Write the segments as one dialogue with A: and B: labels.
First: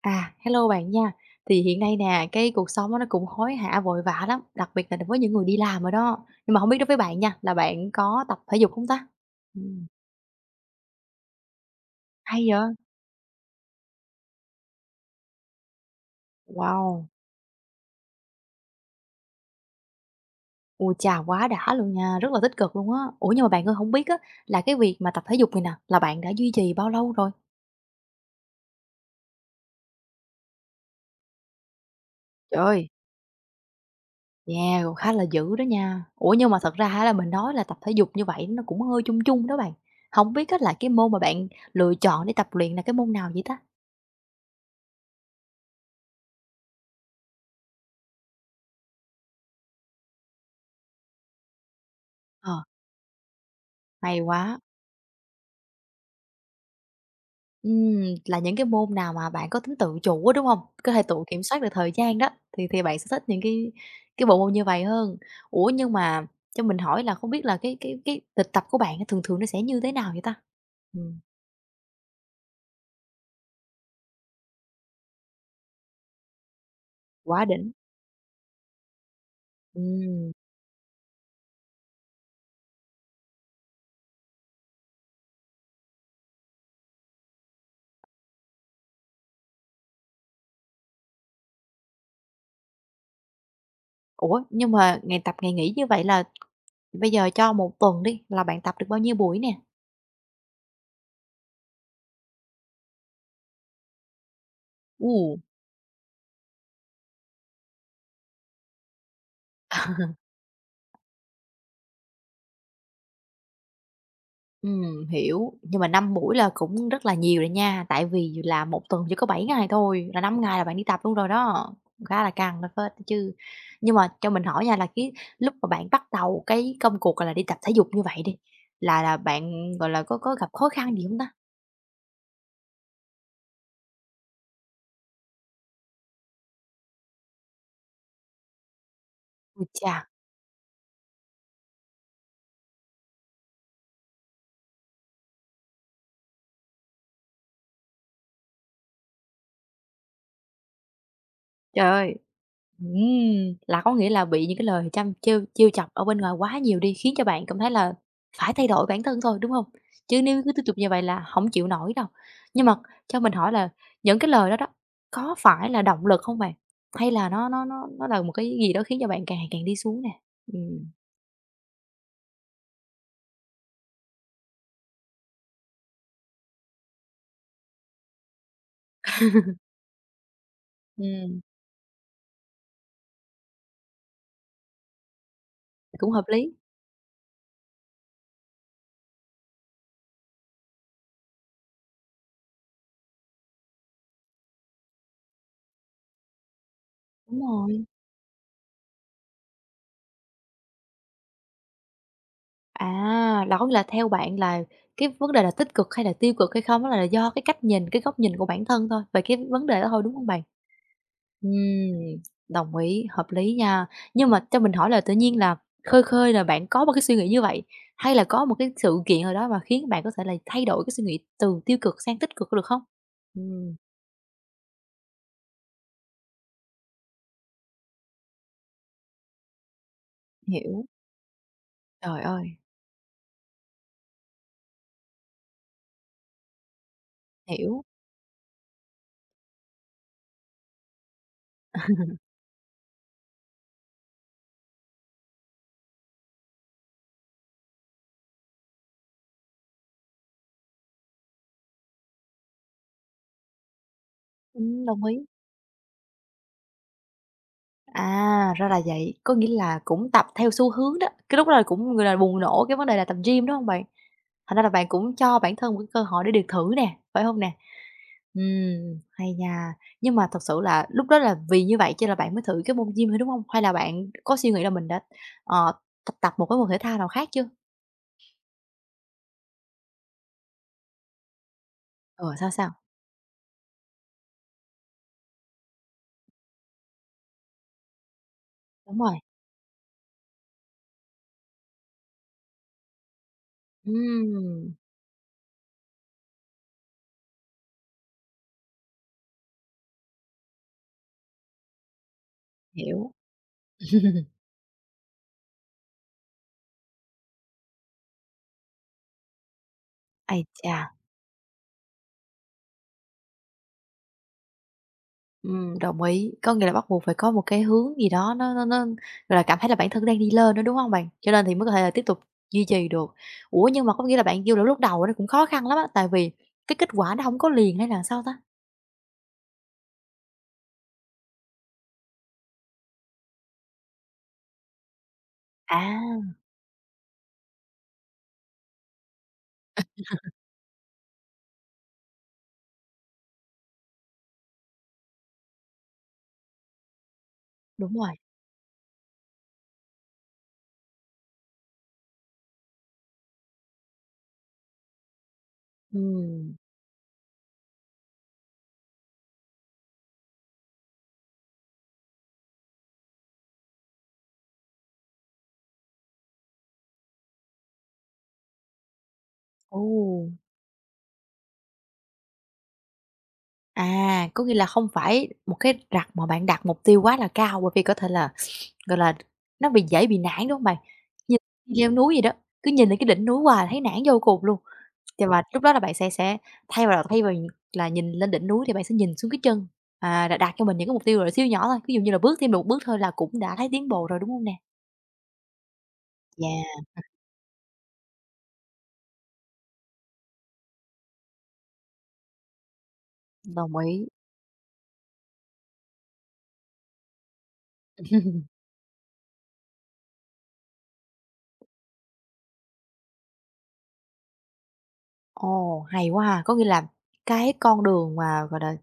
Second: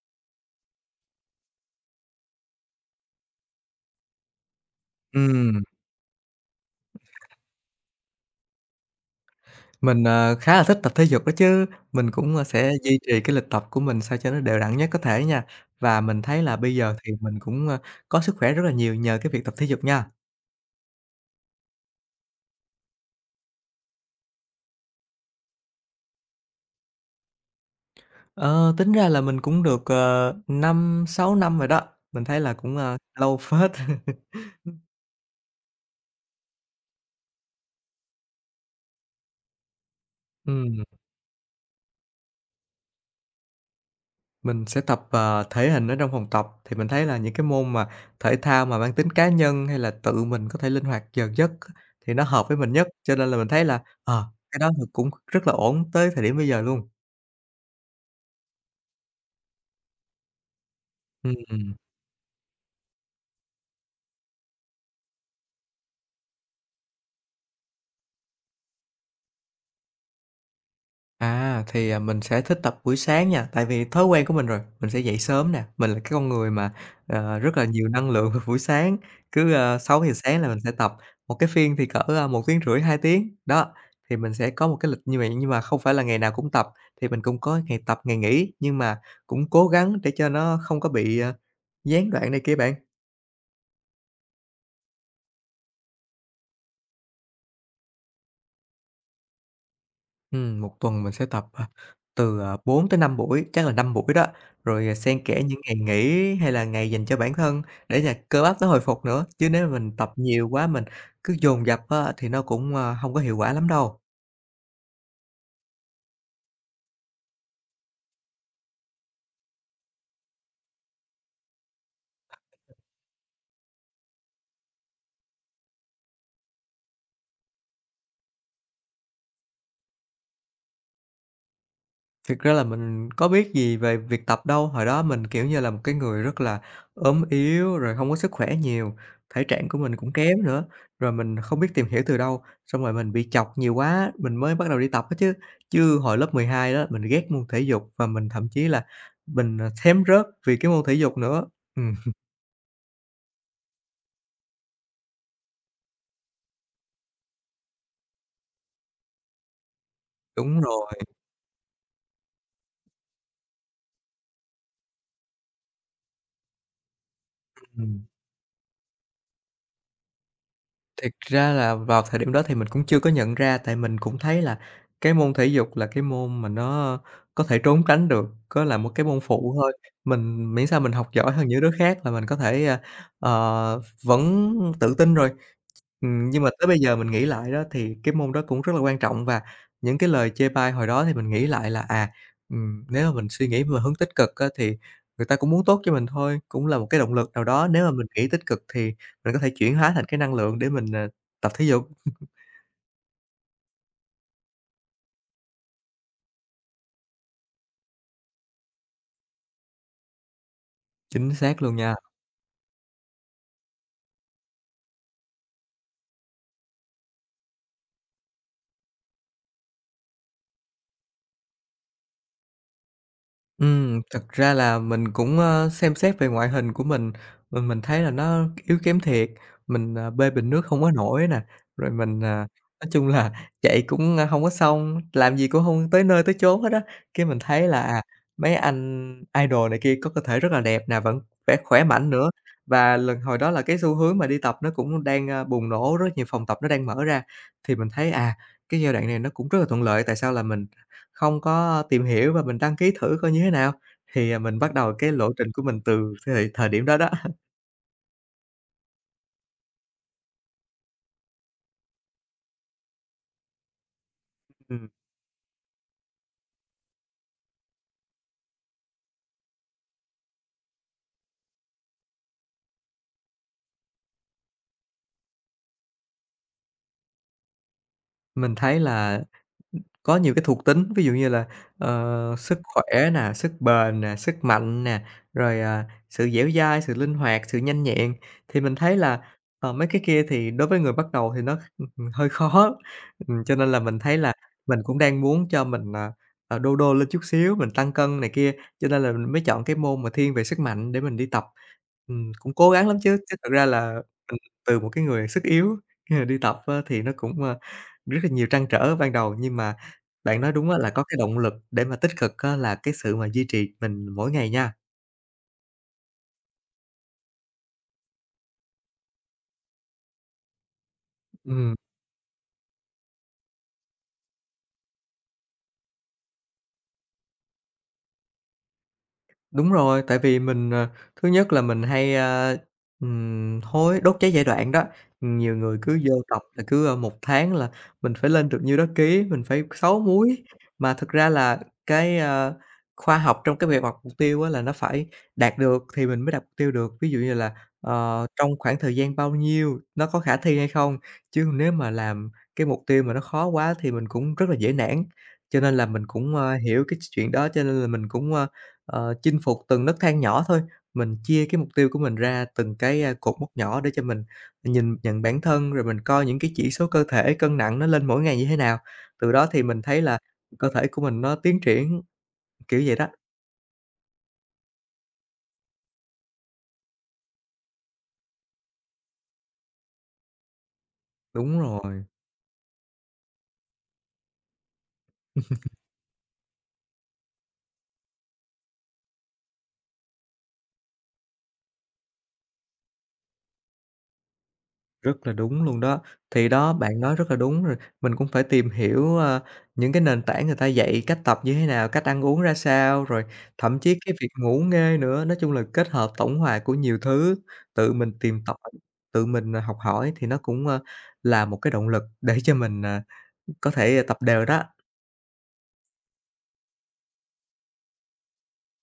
A: À, hello bạn nha. Thì hiện nay nè, cái cuộc sống á nó cũng hối hả vội vã lắm, đặc biệt là với những người đi
B: Ừm,
A: làm rồi đó. Nhưng mà không biết đối với bạn nha, là bạn có tập thể dục không ta? Ừm,
B: mình khá là thích tập thể dục đó chứ, mình cũng
A: hay vậy!
B: sẽ duy trì cái lịch tập của mình sao cho nó đều đặn nhất có thể nha. Và mình thấy là bây giờ
A: Wow!
B: thì mình cũng có sức khỏe rất là nhiều nhờ cái việc tập thể dục nha.
A: Ôi chà, quá đã luôn nha, rất là tích cực luôn á. Ủa, nhưng mà bạn ơi, không biết á là cái việc mà tập thể dục này nè, là bạn đã duy trì bao lâu rồi?
B: Ờ, tính ra là mình cũng được 5, 6 năm rồi đó, mình thấy là
A: Trời
B: cũng,
A: ơi,
B: a, lâu phết.
A: yeah, cũng khá là dữ đó nha. Ủa, nhưng mà thật ra á là mình nói là tập thể dục như vậy nó cũng hơi chung chung đó bạn. Không biết á là
B: Ừm.
A: cái môn mà bạn lựa chọn để tập luyện là cái môn nào vậy ta?
B: Mình sẽ tập thể hình ở trong phòng tập, thì mình thấy là những cái môn mà thể thao mà mang tính cá nhân hay là tự mình có thể linh hoạt giờ giấc á, thì nó hợp với
A: Ờ,
B: mình nhất, cho nên là mình thấy là,
A: hay
B: ờ,
A: quá!
B: cái đó thì cũng rất là ổn tới thời điểm bây giờ luôn.
A: Là những cái môn nào mà bạn có tính tự chủ á, đúng hông? Có thể tự kiểm soát được
B: Ừm.
A: thời gian đó, thì bạn sẽ thích những cái bộ môn như vậy hơn. Ủa, nhưng mà cho mình hỏi là không biết là cái lịch tập của bạn á thường thường nó sẽ như thế nào vậy ta? Ừm,
B: À, mình sẽ thích tập buổi sáng nha, tại vì thói quen của mình rồi, mình sẽ dậy sớm nè. Mình là cái con người mà
A: quá
B: rất là
A: đỉnh.
B: nhiều năng lượng vào buổi sáng, cứ sáu giờ
A: Ừm,
B: sáng là mình sẽ tập, một cái phiên thì cỡ 1,5 tiếng, rưỡi 2 tiếng. Đó, thì mình sẽ có một cái lịch như vậy, nhưng mà không phải là ngày nào cũng tập, thì mình cũng có ngày tập, ngày nghỉ, nhưng mà cũng cố gắng để cho nó không có bị gián đoạn này kia bạn.
A: ủa, nhưng mà ngày tập, ngày nghỉ như vậy là bây giờ cho một tuần đi, là bạn tập được bao nhiêu buổi nè?
B: 1 tuần mình sẽ tập từ 4 tới 5 buổi, chắc là 5 buổi đó, rồi
A: Ồ!
B: xen kẽ những ngày nghỉ hay là ngày dành cho bản thân để là cơ bắp nó hồi phục nữa, chứ nếu mà mình tập nhiều quá, mình cứ dồn dập á thì nó cũng hông có hiệu quả lắm đâu.
A: Hiểu, nhưng mà 5 buổi là cũng rất là nhiều rồi nha, tại vì là một tuần chỉ có 7 ngày thôi, là 5 ngày là bạn đi tập luôn rồi đó, khá là căng đó phết đó chứ. Nhưng mà cho mình hỏi nha là cái lúc mà bạn bắt đầu cái công cuộc, là, đi tập thể dục như vậy đi, là bạn, gọi là, có gặp khó khăn gì không ta?
B: Thực ra là mình có biết gì về việc tập đâu, hồi đó mình, kiểu như là, một cái người rất là ốm yếu, rồi không có sức khỏe nhiều, thể
A: Ui
B: trạng của mình
A: cha!
B: cũng kém nữa, rồi mình không biết tìm hiểu từ đâu, xong rồi mình bị chọc nhiều quá mình mới bắt đầu đi tập á chứ. Chứ hồi lớp 12 đó, mình ghét môn thể dục và mình thậm chí là mình thém rớt vì cái môn thể dục nữa.
A: Trời
B: Ừm,
A: ơi! Là có nghĩa là bị những cái lời chăm trêu trêu chọc ở bên ngoài quá nhiều đi, khiến cho bạn cảm thấy là phải thay đổi bản thân thôi, đúng hông? Chứ nếu cứ
B: đúng
A: tiếp tục như
B: rồi.
A: vậy là hổng chịu nổi đâu. Nhưng mà cho mình hỏi là những cái lời đó đó, có phải là động lực hông bạn? Hay là nó nó
B: Ừ.
A: nó nó là một cái gì đó khiến cho bạn càng ngày càng đi xuống nè? Ừm,
B: Thực ra là vào thời điểm đó thì mình cũng chưa có nhận ra, tại mình cũng thấy là cái môn thể dục là cái môn mà nó có thể trốn tránh được, có là một cái môn phụ thôi. Mình miễn sao mình học giỏi
A: ừm,
B: hơn những đứa khác là mình có thể, vẫn tự tin rồi.
A: cũng hợp
B: Nhưng mà
A: lý.
B: tới bây giờ mình nghĩ lại đó thì cái môn đó cũng rất là quan trọng và những cái lời chê bai hồi đó thì mình nghĩ lại là, nếu mà mình suy nghĩ về hướng tích cực á thì người ta cũng muốn tốt cho mình thôi, cũng là một cái động lực
A: Đúng
B: nào đó.
A: rồi.
B: Nếu mà mình nghĩ tích cực thì mình có thể chuyển hóa thành cái năng lượng để mình tập thể dục.
A: À, là có nghĩa là theo bạn là cái vấn đề là tích cực hay là tiêu cực hay không, đó là do cái cách nhìn, cái góc nhìn của bản thân thôi, về cái vấn đề đó thôi, đúng hông bạn?
B: Chính
A: Ừm,
B: xác luôn nha.
A: đồng ý, hợp lý nha. Nhưng mà cho mình hỏi là tự nhiên là khơi khơi là bạn có một cái suy nghĩ như vậy, hay là có một cái sự kiện nào đó mà khiến bạn có thể là thay đổi cái suy nghĩ từ tiêu cực sang tích cực, có được không? Ừm,
B: Thật ra là mình cũng xem xét về ngoại hình của mình, mình thấy là nó yếu kém thiệt, mình bê bình nước không
A: hiểu,
B: có nổi nè, rồi mình,
A: trời
B: à,
A: ơi,
B: nói chung là chạy cũng hông có xong, làm gì cũng không tới nơi tới chốn hết á. Cái mình thấy là,
A: hiểu,
B: à, mấy anh idol này kia có cơ thể rất là đẹp nè, vẫn vẻ khỏe mạnh nữa, và lần hồi đó là cái xu hướng mà đi tập nó cũng đang bùng nổ, rất nhiều phòng tập nó đang mở ra, thì mình thấy cái giai đoạn này nó cũng rất là thuận lợi, tại sao là mình không có tìm hiểu và mình đăng ký thử coi như thế nào, thì mình bắt đầu
A: đồng
B: cái
A: ý.
B: lộ trình của mình từ thời thời điểm đó đó.
A: À, ra là vậy, có nghĩa là cũng tập theo xu hướng đó, cái lúc đó là cũng, người là, bùng nổ cái vấn đề là tập gym, đúng hông bạn? Thành ra là bạn
B: Ừm,
A: cũng cho bản thân một cái cơ hội để được thử nè, phải hông nè? Hay nha, nhưng mà thật sự là lúc đó là vì như vậy cho là bạn mới thử cái môn gym thôi, đúng hông? Hay là bạn có suy nghĩ là mình đã, ờ, tập tập một cái môn thể thao nào khác chưa?
B: mình thấy là có nhiều cái thuộc tính, ví dụ như là,
A: Ờ,
B: ờ,
A: sao,
B: sức
A: sao?
B: khỏe nè, sức bền nè, sức mạnh nè, rồi sự dẻo dai, sự linh hoạt, sự nhanh nhẹn. Thì mình thấy
A: Đúng rồi,
B: là, ờ, mấy cái kia thì đối với người bắt đầu thì nó hơi khó, cho nên là mình thấy là
A: ừm,
B: mình cũng đang muốn cho mình đô đô lên chút xíu, mình tăng cân này kia, cho nên là mình mới chọn cái môn mà thiên về sức mạnh để mình đi tập. Cũng cố gắng lắm
A: hiểu.
B: chứ, chứ thật ra là mình từ một cái người sức yếu, đi tập á thì nó cũng rất là nhiều trăn trở ban đầu nhưng mà bạn
A: Ây
B: nói đúng
A: chà!
B: á, là có cái động lực để mà tích cực á là cái sự mà duy trì mình mỗi ngày nha.
A: Đồng ý. Có nghĩa là bắt buộc phải có một cái hướng gì đó nó, gọi là, cảm thấy là bản thân đang đi lên nữa, đúng hông bạn? Cho nên thì mới có
B: Ừm.
A: thể là tiếp tục duy trì được. Ủa, nhưng mà có nghĩa là bạn kêu là lúc đầu nó cũng khó khăn lắm á, tại vì cái kết quả nó hổng có liền hay là sao ta?
B: Đúng rồi, tại vì mình thứ nhất là mình hay hối đốt cháy giai đoạn đó. Nhiều người cứ vô
A: À,
B: tập là cứ 1 tháng là mình phải lên được nhiêu đó ký, mình phải 6 múi, mà thực ra là cái khoa học trong cái việc đặt mục tiêu á là nó phải đạt được thì mình mới đặt mục tiêu được. Ví dụ như là,
A: đúng rồi,
B: ờ, trong khoảng thời gian bao nhiêu, nó có khả thi hay không, chứ nếu mà làm cái mục tiêu mà nó khó quá thì mình cũng rất là dễ nản. Cho nên là mình cũng,
A: ừm,
B: a, hiểu cái chuyện đó cho nên là mình cũng chinh phục từng nấc thang nhỏ thôi, mình chia cái mục tiêu của mình ra từng cái cột mốc nhỏ để cho mình nhìn nhận bản thân, rồi mình coi những cái chỉ số cơ thể, cân nặng nó lên mỗi ngày như thế nào. Từ đó thì
A: ồ,
B: mình thấy là cơ thể của mình nó tiến triển, kiểu vậy đó.
A: à, có nghĩa là không phải một cái rặt mà bạn đặt mục tiêu quá là cao bởi vì có thể là gọi là, nó bị dễ bị nản, đúng hông bạn? Như
B: Đúng
A: đi leo
B: rồi.
A: núi vậy đó, cứ nhìn lên cái đỉnh núi hoài thấy nản vô cùng luôn. Thì và lúc đó là bạn sẽ thay vào thay vì là nhìn lên đỉnh núi thì bạn sẽ nhìn xuống cái chân, à, đặt cho mình những cái mục tiêu, gọi là, siêu nhỏ thôi, ví dụ như là bước thêm được một bước thôi là cũng đã thấy tiến bộ rồi, đúng hông nè?
B: Rất là đúng luôn đó. Thì
A: Yeah,
B: đó, bạn nói rất là đúng rồi, mình cũng phải tìm hiểu những cái nền tảng người ta dạy cách tập như thế nào, cách ăn uống ra sao, rồi
A: đồng
B: thậm chí
A: ý.
B: cái việc ngủ nghê nữa. Nói chung là kết hợp tổng hòa của nhiều thứ, tự mình tìm tòi, tự mình học hỏi thì nó cũng là một cái động lực để cho mình có thể tập đều đó.
A: Ồ, hay quá ha! Có nghĩa là cái con đường mà, gọi là,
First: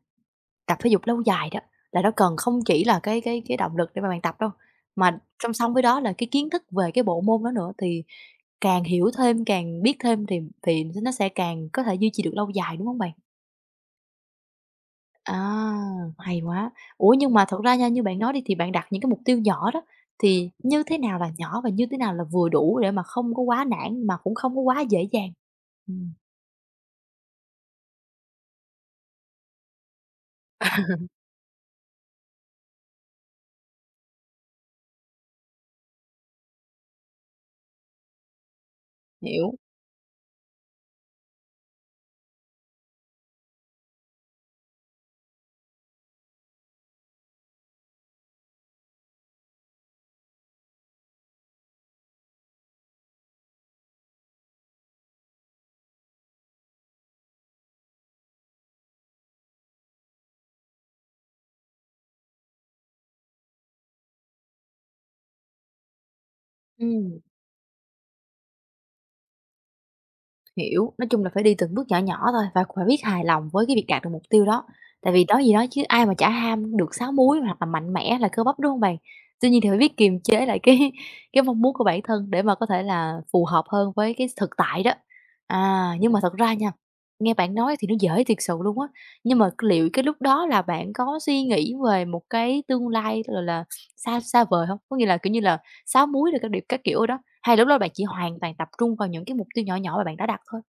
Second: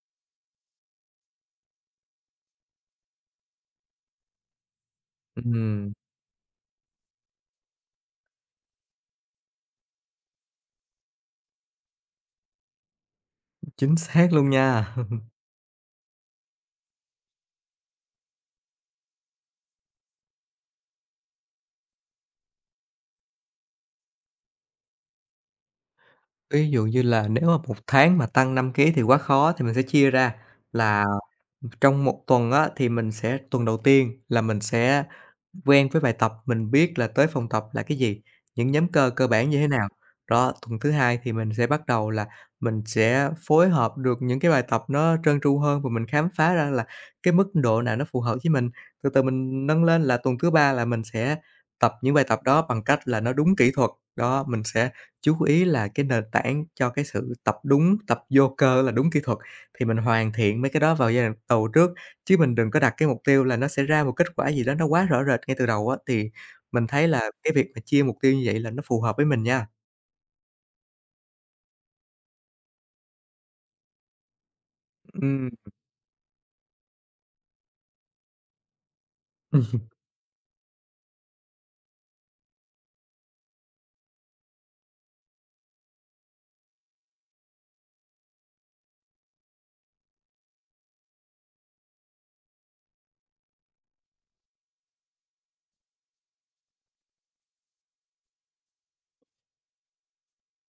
A: tập thể dục lâu dài đó, là nó cần không chỉ là cái động lực để mà bạn tập đâu, mà song song với
B: Ừm,
A: đó là cái kiến thức về cái bộ môn đó nữa thì càng hiểu thêm, càng biết thêm thì nó sẽ càng có thể duy trì được lâu dài, đúng hông bạn?
B: chính xác luôn nha.
A: À, hay quá! Ủa, nhưng mà thật ra nha, như bạn nói đi thì bạn đặt những cái mục tiêu nhỏ đó, thì như thế nào là nhỏ và như thế nào là vừa đủ để mà không có quá nản mà cũng không có quá dễ dàng? Ừm,
B: Ví dụ như là nếu mà 1 tháng mà tăng 5 ký thì quá khó thì mình sẽ chia ra là trong một tuần á, thì mình sẽ tuần đầu tiên là mình sẽ quen với bài tập, mình biết là tới phòng tập là cái gì, những nhóm cơ cơ bản
A: hiểu.
B: như thế nào. Đó, tuần thứ hai thì mình sẽ bắt đầu là mình sẽ phối hợp được những cái bài tập nó trơn tru hơn và mình khám phá ra là cái mức độ nào nó phù hợp với mình. Từ từ mình nâng lên là tuần thứ ba là mình sẽ tập những bài tập đó bằng cách là nó đúng kỹ thuật. Đó, mình sẽ chú ý là cái nền tảng cho cái sự tập đúng, tập vô cơ là đúng kỹ thuật thì mình hoàn thiện mấy cái đó vào giai đoạn đầu trước. Chứ mình đừng có đặt cái mục tiêu là nó sẽ ra một kết quả gì đó nó quá rõ rệt ngay từ đầu á, thì mình thấy
A: Ừm.
B: là cái việc mà chia mục tiêu như vậy là nó phù hợp với mình nha.
A: Hiểu, nói chung là phải đi từng bước nhỏ nhỏ thôi và cũng phải biết hài lòng với cái việc đạt được mục tiêu đó. Tại vì nói
B: Ừm.
A: gì đó chứ ai mà chả ham được sáu múi hoặc là mạnh mẽ là cơ bắp, đúng không bạn? Tuy nhiên thì phải biết kiềm chế lại cái cái mong muốn của bản thân để mà có thể là phù hợp hơn với cái thực tại đó. À, nhưng mà thật ra nha, nghe bạn nói thì nó dễ thiệt sự luôn á, nhưng mà liệu cái lúc đó là bạn có suy nghĩ về một cái tương lai, gọi là, xa xa vời không? Có nghĩa là, kiểu như là, sáu múi rồi các điệp các kiểu đó, hay lúc đó bạn chỉ hoàn toàn tập trung vào những cái mục tiêu nhỏ nhỏ mà bạn đã đặt thôi?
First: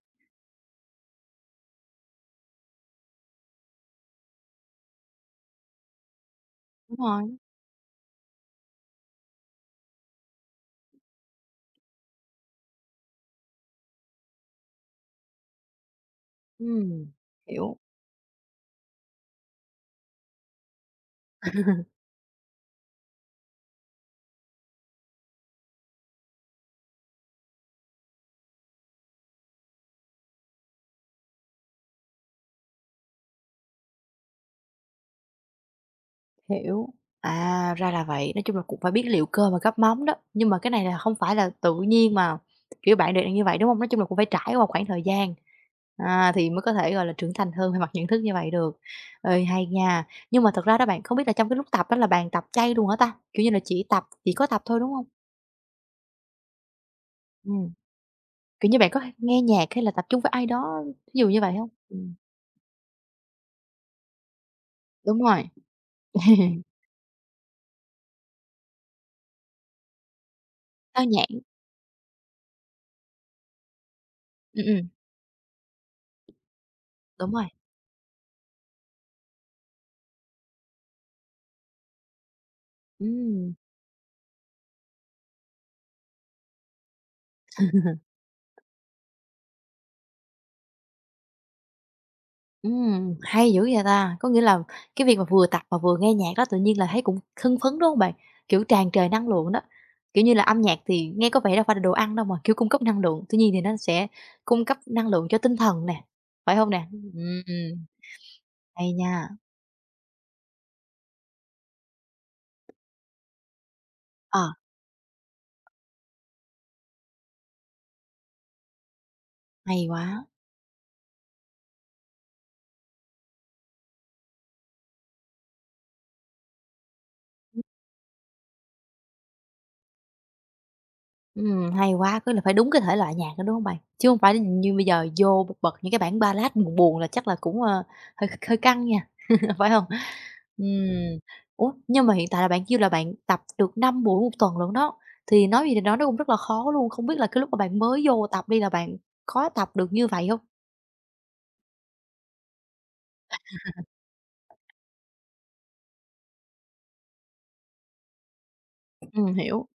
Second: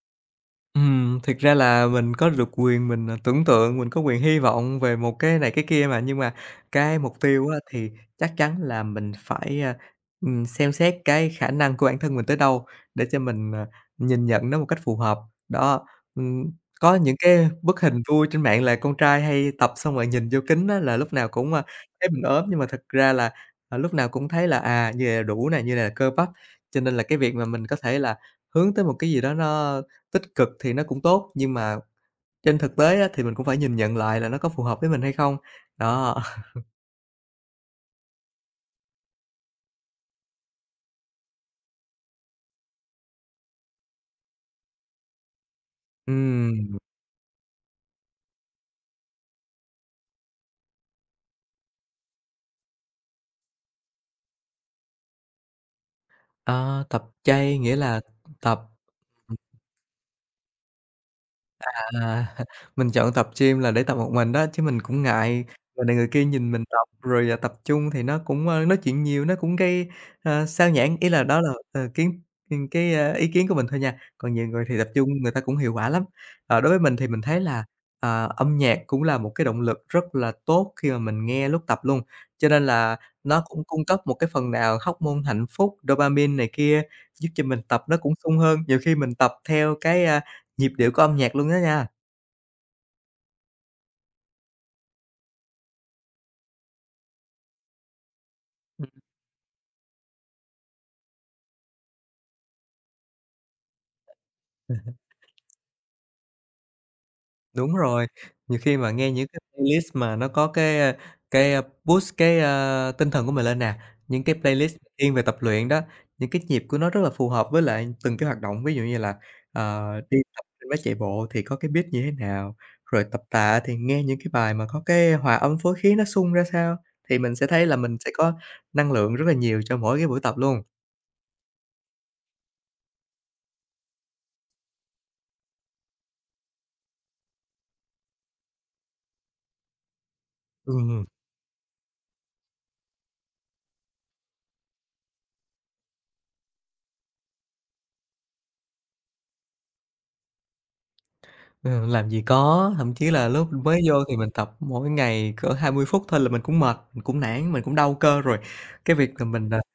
B: Thiệt ra là mình có được quyền mình tưởng tượng, mình có quyền hy vọng về một cái này cái kia mà, nhưng mà
A: Đúng
B: cái mục
A: rồi.
B: tiêu á thì chắc chắn là mình phải xem xét cái khả năng của bản thân mình tới đâu để cho mình nhìn nhận nó một cách phù hợp. Đó, ừm, có
A: Ừm,
B: những cái
A: hiểu,
B: bức hình vui trên mạng là con trai hay tập xong rồi nhìn vô kính á là lúc nào cũng thấy mình ốm, nhưng mà thật ra là lúc nào cũng thấy là như này là đủ nè, như này là cơ bắp, cho nên là cái việc mà mình có thể là hướng tới một cái gì đó nó tích cực thì nó cũng tốt, nhưng mà trên thực tế á, thì mình cũng phải nhìn nhận lại là nó có phù hợp với mình hay không. Đó,
A: hiểu. À, ra là vậy, nói chung là cũng phải biết liệu cơ mà gắp móng đó, nhưng mà cái này là không phải là tự nhiên mà, kiểu, bạn đều như vậy, đúng không? Nói chung là cũng phải trải qua một khoảng thời gian, à, thì mới có
B: ừm,
A: thể, gọi là, trưởng thành hơn về mặt nhận thức như vậy được. Ê, hay nha, nhưng mà thật ra đó bạn, không biết là trong cái lúc tập đó là bạn tập chay luôn hả ta? Kiểu như là chỉ có tập thôi, đúng không?
B: ờ, tập chay
A: Ừm,
B: nghĩa là tập
A: kiểu như, bạn có nghe nhạc hay là tập trung với ai đó, thí dụ như vậy không?
B: À, mình chọn tập gym là để tập một mình đó, chứ mình cũng
A: Đúng rồi.
B: ngại người này người kia nhìn mình tập, rồi, tập chung thì nó cũng, nói chuyện nhiều, nó cũng gây xao nhãng.
A: Sao
B: Ý là
A: nhãn,
B: đó là, ờ, kiến ừ, cái, a, ý kiến của mình thôi nha, còn nhiều người
A: ừm,
B: thì
A: ừm,
B: tập chung người ta cũng hiệu quả lắm. Ờ, đối với mình thì mình
A: đúng
B: thấy
A: rồi.
B: là, âm nhạc cũng là một cái động lực rất là tốt khi mà mình nghe lúc tập luôn, cho nên là nó
A: Ừm,
B: cũng cung cấp một cái phần nào hormone hạnh phúc, dopamine này kia, giúp cho mình tập nó cũng sung hơn. Nhiều khi mình tập theo nhịp điệu của âm nhạc luôn đó nha.
A: hay dữ vậy ta! Có nghĩa là cái việc mà vừa tập mà vừa nghe nhạc đó tự nhiên là thấy cũng hưng phấn, đúng không bạn? Kiểu,
B: Ừm,
A: tràn trề năng lượng đó. Kiểu như là, âm nhạc thì nghe có vẻ đâu phải là đồ ăn đâu mà, kiểu, cung cấp năng lượng, tuy nhiên thì nó sẽ cung cấp năng lượng cho tinh thần nè, phải không nè? Ừm,
B: đúng rồi. Nhiều khi mà
A: hay
B: nghe những
A: nha.
B: cái playlist mà nó có boost tinh thần của mình lên nè, những cái
A: Ờ,
B: playlist thiên về tập luyện đó, những cái nhịp của nó rất là phù hợp với lại từng cái hoạt động. Ví dụ như là,
A: hay
B: đi
A: quá,
B: tập trên máy chạy bộ thì có cái beat như thế nào, rồi tập tạ thì nghe những cái bài mà có cái hòa âm phối khí nó sung ra sao, thì mình sẽ thấy là mình sẽ có năng lượng rất là nhiều cho mỗi cái buổi tập luôn.
A: hay quá, tức là phải đúng cái thể loại nhạc đó, đúng không bạn? Chứ không phải như bây giờ vô bật những cái bản ballad buồn buồn là chắc là cũng, ờ, hơi hơi căng nha, phải không?
B: Ừm.
A: Ừm. Ủa, nhưng mà hiện tại là bạn kêu là bạn tập được 5 buổi một tuần lận đó, thì nói gì thì nói nó cũng rất là khó luôn, không biết là cái lúc mà bạn mới vô tập đi là bạn có tập được như vậy hông?
B: Ừ, làm gì có, thậm chí là lúc mới vô thì mình tập mỗi ngày cỡ 20 phút thôi là mình cũng mệt, mình cũng nản, mình cũng đau cơ rồi. Cái việc là mình,
A: Hiểu,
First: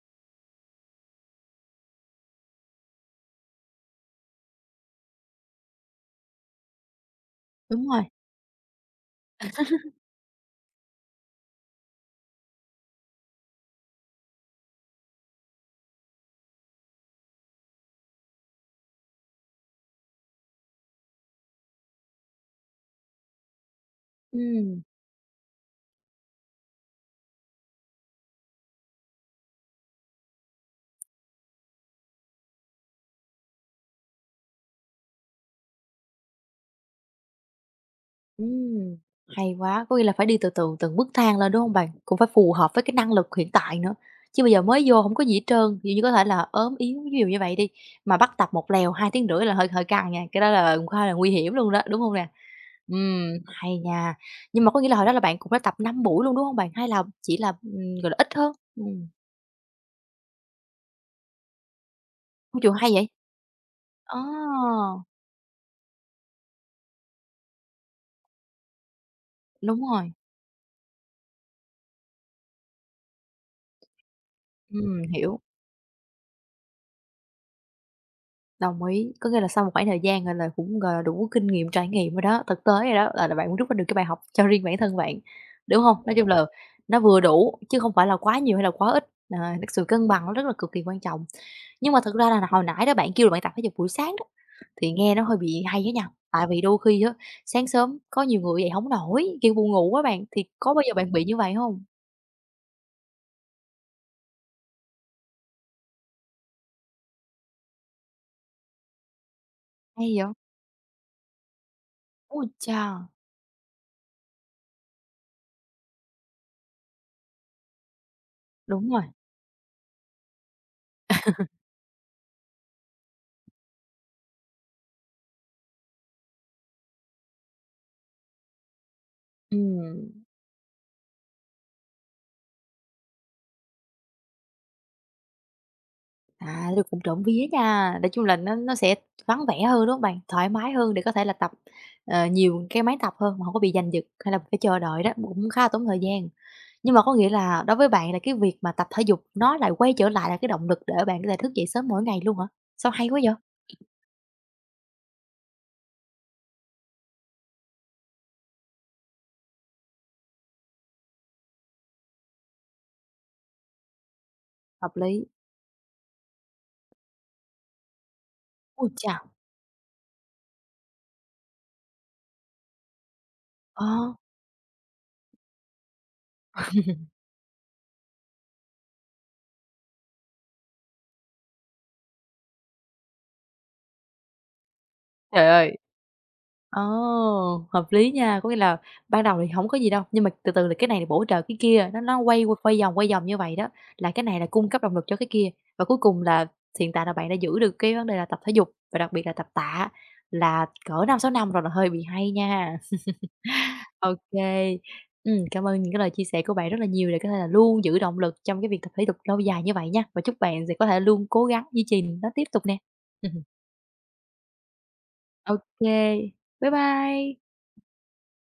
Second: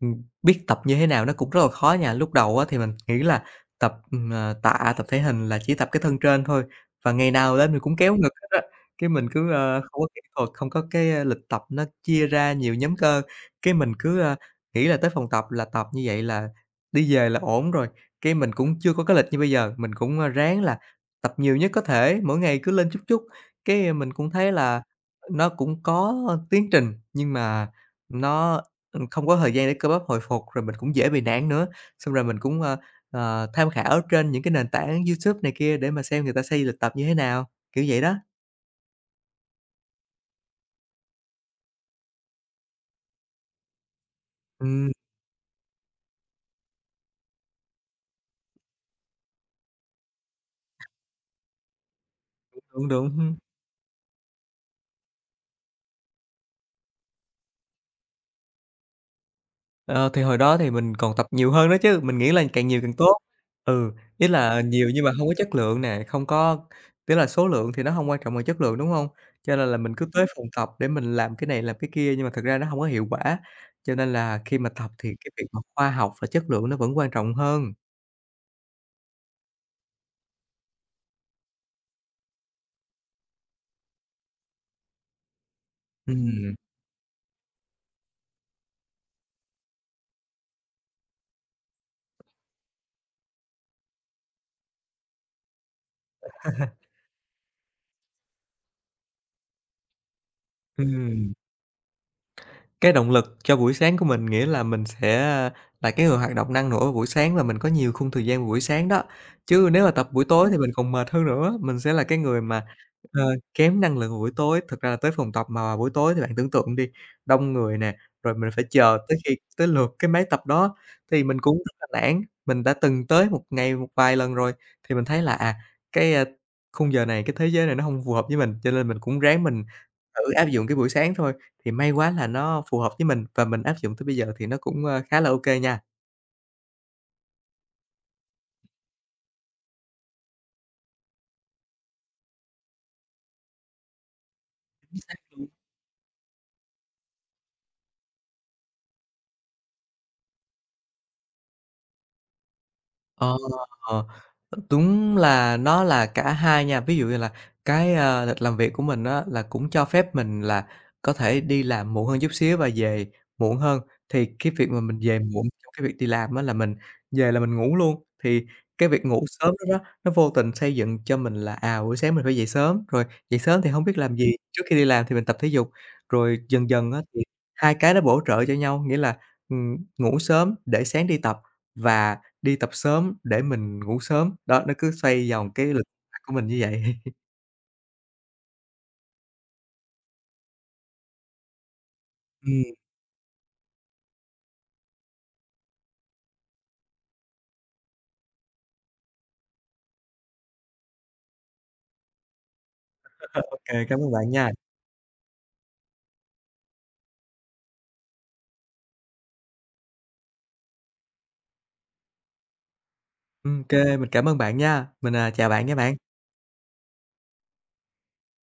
B: biết tập như thế nào nó cũng rất là khó nha. Lúc đầu á thì mình nghĩ là tập, tạ, tập thể hình là chỉ tập cái thân trên thôi, và ngày nào lên mình
A: đúng
B: cũng
A: rồi,
B: kéo ngực hết á. Cái mình cứ, không có kỹ thuật, không có lịch tập nó chia ra nhiều nhóm cơ, cái mình cứ nghĩ là tới phòng tập là tập như vậy là đi về là ổn rồi. Cái mình cũng chưa có cái lịch như bây giờ, mình cũng, ráng là tập nhiều nhất có thể, mỗi ngày cứ lên chút chút, mình cũng thấy
A: ừm.
B: là nó cũng có tiến trình, nhưng mà nó không có thời gian để cơ bắp hồi phục, rồi mình cũng dễ bị nản nữa. Xong rồi mình cũng, tham khảo trên những cái nền tảng YouTube này kia để mà xem người ta xây lịch tập như thế nào, kiểu vậy đó.
A: Ừm, hay quá, có nghĩa là phải đi từ từ từng bước thang lên, đúng không bạn? Cũng phải phù hợp với cái năng lực hiện tại nữa, chứ bây giờ mới
B: Ừm,
A: vô không có gì hết trơn, ví dụ như có thể là ốm yếu, ví dụ như vậy đi, mà bắt tập một lèo 2 tiếng rưỡi là hơi hơi căng nha, cái đó là cũng khá là nguy hiểm luôn đó, đúng không nè?
B: đúng, đúng.
A: Hay nha, nhưng mà có nghĩa là hồi đó là bạn cũng đã tập 5 buổi luôn, đúng không bạn? Hay là chỉ là, gọi là, ít hơn?
B: Ờ, thì hồi đó thì mình còn tập nhiều hơn nữa chứ, mình nghĩ là
A: Ô,
B: càng
A: trời,
B: nhiều
A: hay
B: càng
A: vậy!
B: tốt. Ừ,
A: Ờ,
B: ý là nhiều nhưng mà hông có chất lượng nè, không có tức là số lượng thì nó hông quan trọng bằng chất lượng, đúng hông? Cho nên là
A: đúng
B: mình cứ
A: rồi,
B: tới phòng tập để mình làm cái này làm cái kia nhưng mà thực ra nó hông có hiệu quả, cho nên là khi mà tập thì cái
A: hiểu.
B: việc mà khoa học và chất lượng nó vẫn quan trọng hơn.
A: Đồng ý, có nghĩa là sau một khoảng thời gian, rồi là, cũng, gọi là, đủ kinh nghiệm, trải nghiệm rồi đó, thực tế rồi đó, là bạn muốn rút ra được cái bài học cho riêng bản thân bạn, đúng hông? Nói đúng chung là
B: Ừm,
A: nó vừa đủ chứ không phải là quá nhiều hay là quá ít, à, cái sự cân bằng nó rất là cực kỳ quan trọng. Nhưng mà thực ra là hồi nãy đó bạn kêu là bạn tập thể dục buổi sáng đó, thì nghe nó hơi bị hay á nha, tại vì đôi khi á, sáng sớm có nhiều người dậy hổng nổi, kiểu, buồn ngủ á bạn, thì có bao giờ bạn bị
B: ừm.
A: như vậy hông?
B: Cái động lực cho buổi sáng của mình nghĩa là mình sẽ là cái người hoạt động năng nổ vào buổi sáng và mình có nhiều khung thời gian vào buổi sáng đó. Chứ nếu mà tập
A: Hay
B: buổi
A: vậy?
B: tối thì mình còn mệt hơn nữa, mình sẽ là cái người
A: Ôi
B: mà
A: cha!
B: ờ, kém năng lượng vào buổi tối. Thực ra là tới phòng tập mà buổi tối thì bạn tưởng tượng đi, đông người nè, rồi mình phải
A: Đúng
B: chờ
A: rồi,
B: tới khi tới lượt cái máy tập đó thì mình cũng rất là nản. Mình đã từng tới một ngày một vài lần rồi thì mình thấy là, cái, a, khung giờ này, cái thế giới này nó không phù hợp với mình, cho nên mình cũng ráng mình
A: ừm.
B: thử áp dụng cái buổi sáng thôi. Thì may quá là nó phù hợp với mình và mình áp dụng tới bây giờ thì nó cũng, khá là ô kê nha.
A: À, thì cũng trộm vía nha, nói chung là nó sẽ vắng vẻ hơn, đúng không bạn? Thoải mái hơn để có thể là tập, ờ, nhiều cái máy tập hơn mà không có bị giành giật hay là phải chờ đợi đó, cũng khá là tốn thời gian. Nhưng mà có nghĩa là đối với bạn là cái việc mà tập thể dục nó lại quay trở lại là cái động lực để bạn có thể thức dậy sớm mỗi ngày luôn hả? Sao hay quá vậy?
B: Ờ, ờ, đúng là nó là cả hai nha. Ví dụ như là lịch làm việc của mình á là cũng cho phép mình là có thể đi làm muộn hơn chút xíu và về muộn hơn, thì cái việc mà
A: Hợp
B: mình về
A: lý.
B: muộn trong cái việc đi làm á là mình về là mình ngủ luôn. Thì
A: Ôi
B: cái việc
A: chà!
B: ngủ sớm đó đó, nó vô tình xây dựng cho mình là, buổi sáng mình phải dậy sớm, rồi dậy sớm thì
A: Ờ.
B: hông biết làm gì, trước khi đi làm thì mình tập thể dục, rồi dần dần á thì hai cái nó bổ trợ cho nhau, nghĩa là, ngủ sớm để sáng đi tập và đi tập sớm để mình ngủ sớm, đó, nó cứ xoay
A: Trời
B: vòng cái lịch
A: ơi!
B: sinh hoạt của mình như
A: Ồ,
B: vậy.
A: hợp lý nha, có nghĩa là ban đầu thì hổng có gì đâu, nhưng mà từ từ là cái này bổ trợ cái kia, nó quay
B: Ừm.
A: quay vòng như vậy đó, là cái này là cung cấp động lực cho cái kia. Và cuối cùng là hiện tại là bạn đã giữ được cái vấn đề là tập thể dục và đặc biệt là tập tạ là cỡ 5-6 năm rồi là hơi bị hay nha.
B: Ô kê, cảm ơn
A: Ô
B: bạn nha.
A: kê, cảm ơn những cái lời chia sẻ của bạn rất là nhiều để có thể là luôn giữ động lực trong cái việc tập thể dục lâu dài như vậy nha, và chúc bạn sẽ có thể luôn cố gắng duy trì nó tiếp tục nè.
B: Kê, mình cảm ơn bạn nha. Mình, chào
A: Ô
B: bạn nha bạn.
A: kê, bye bye.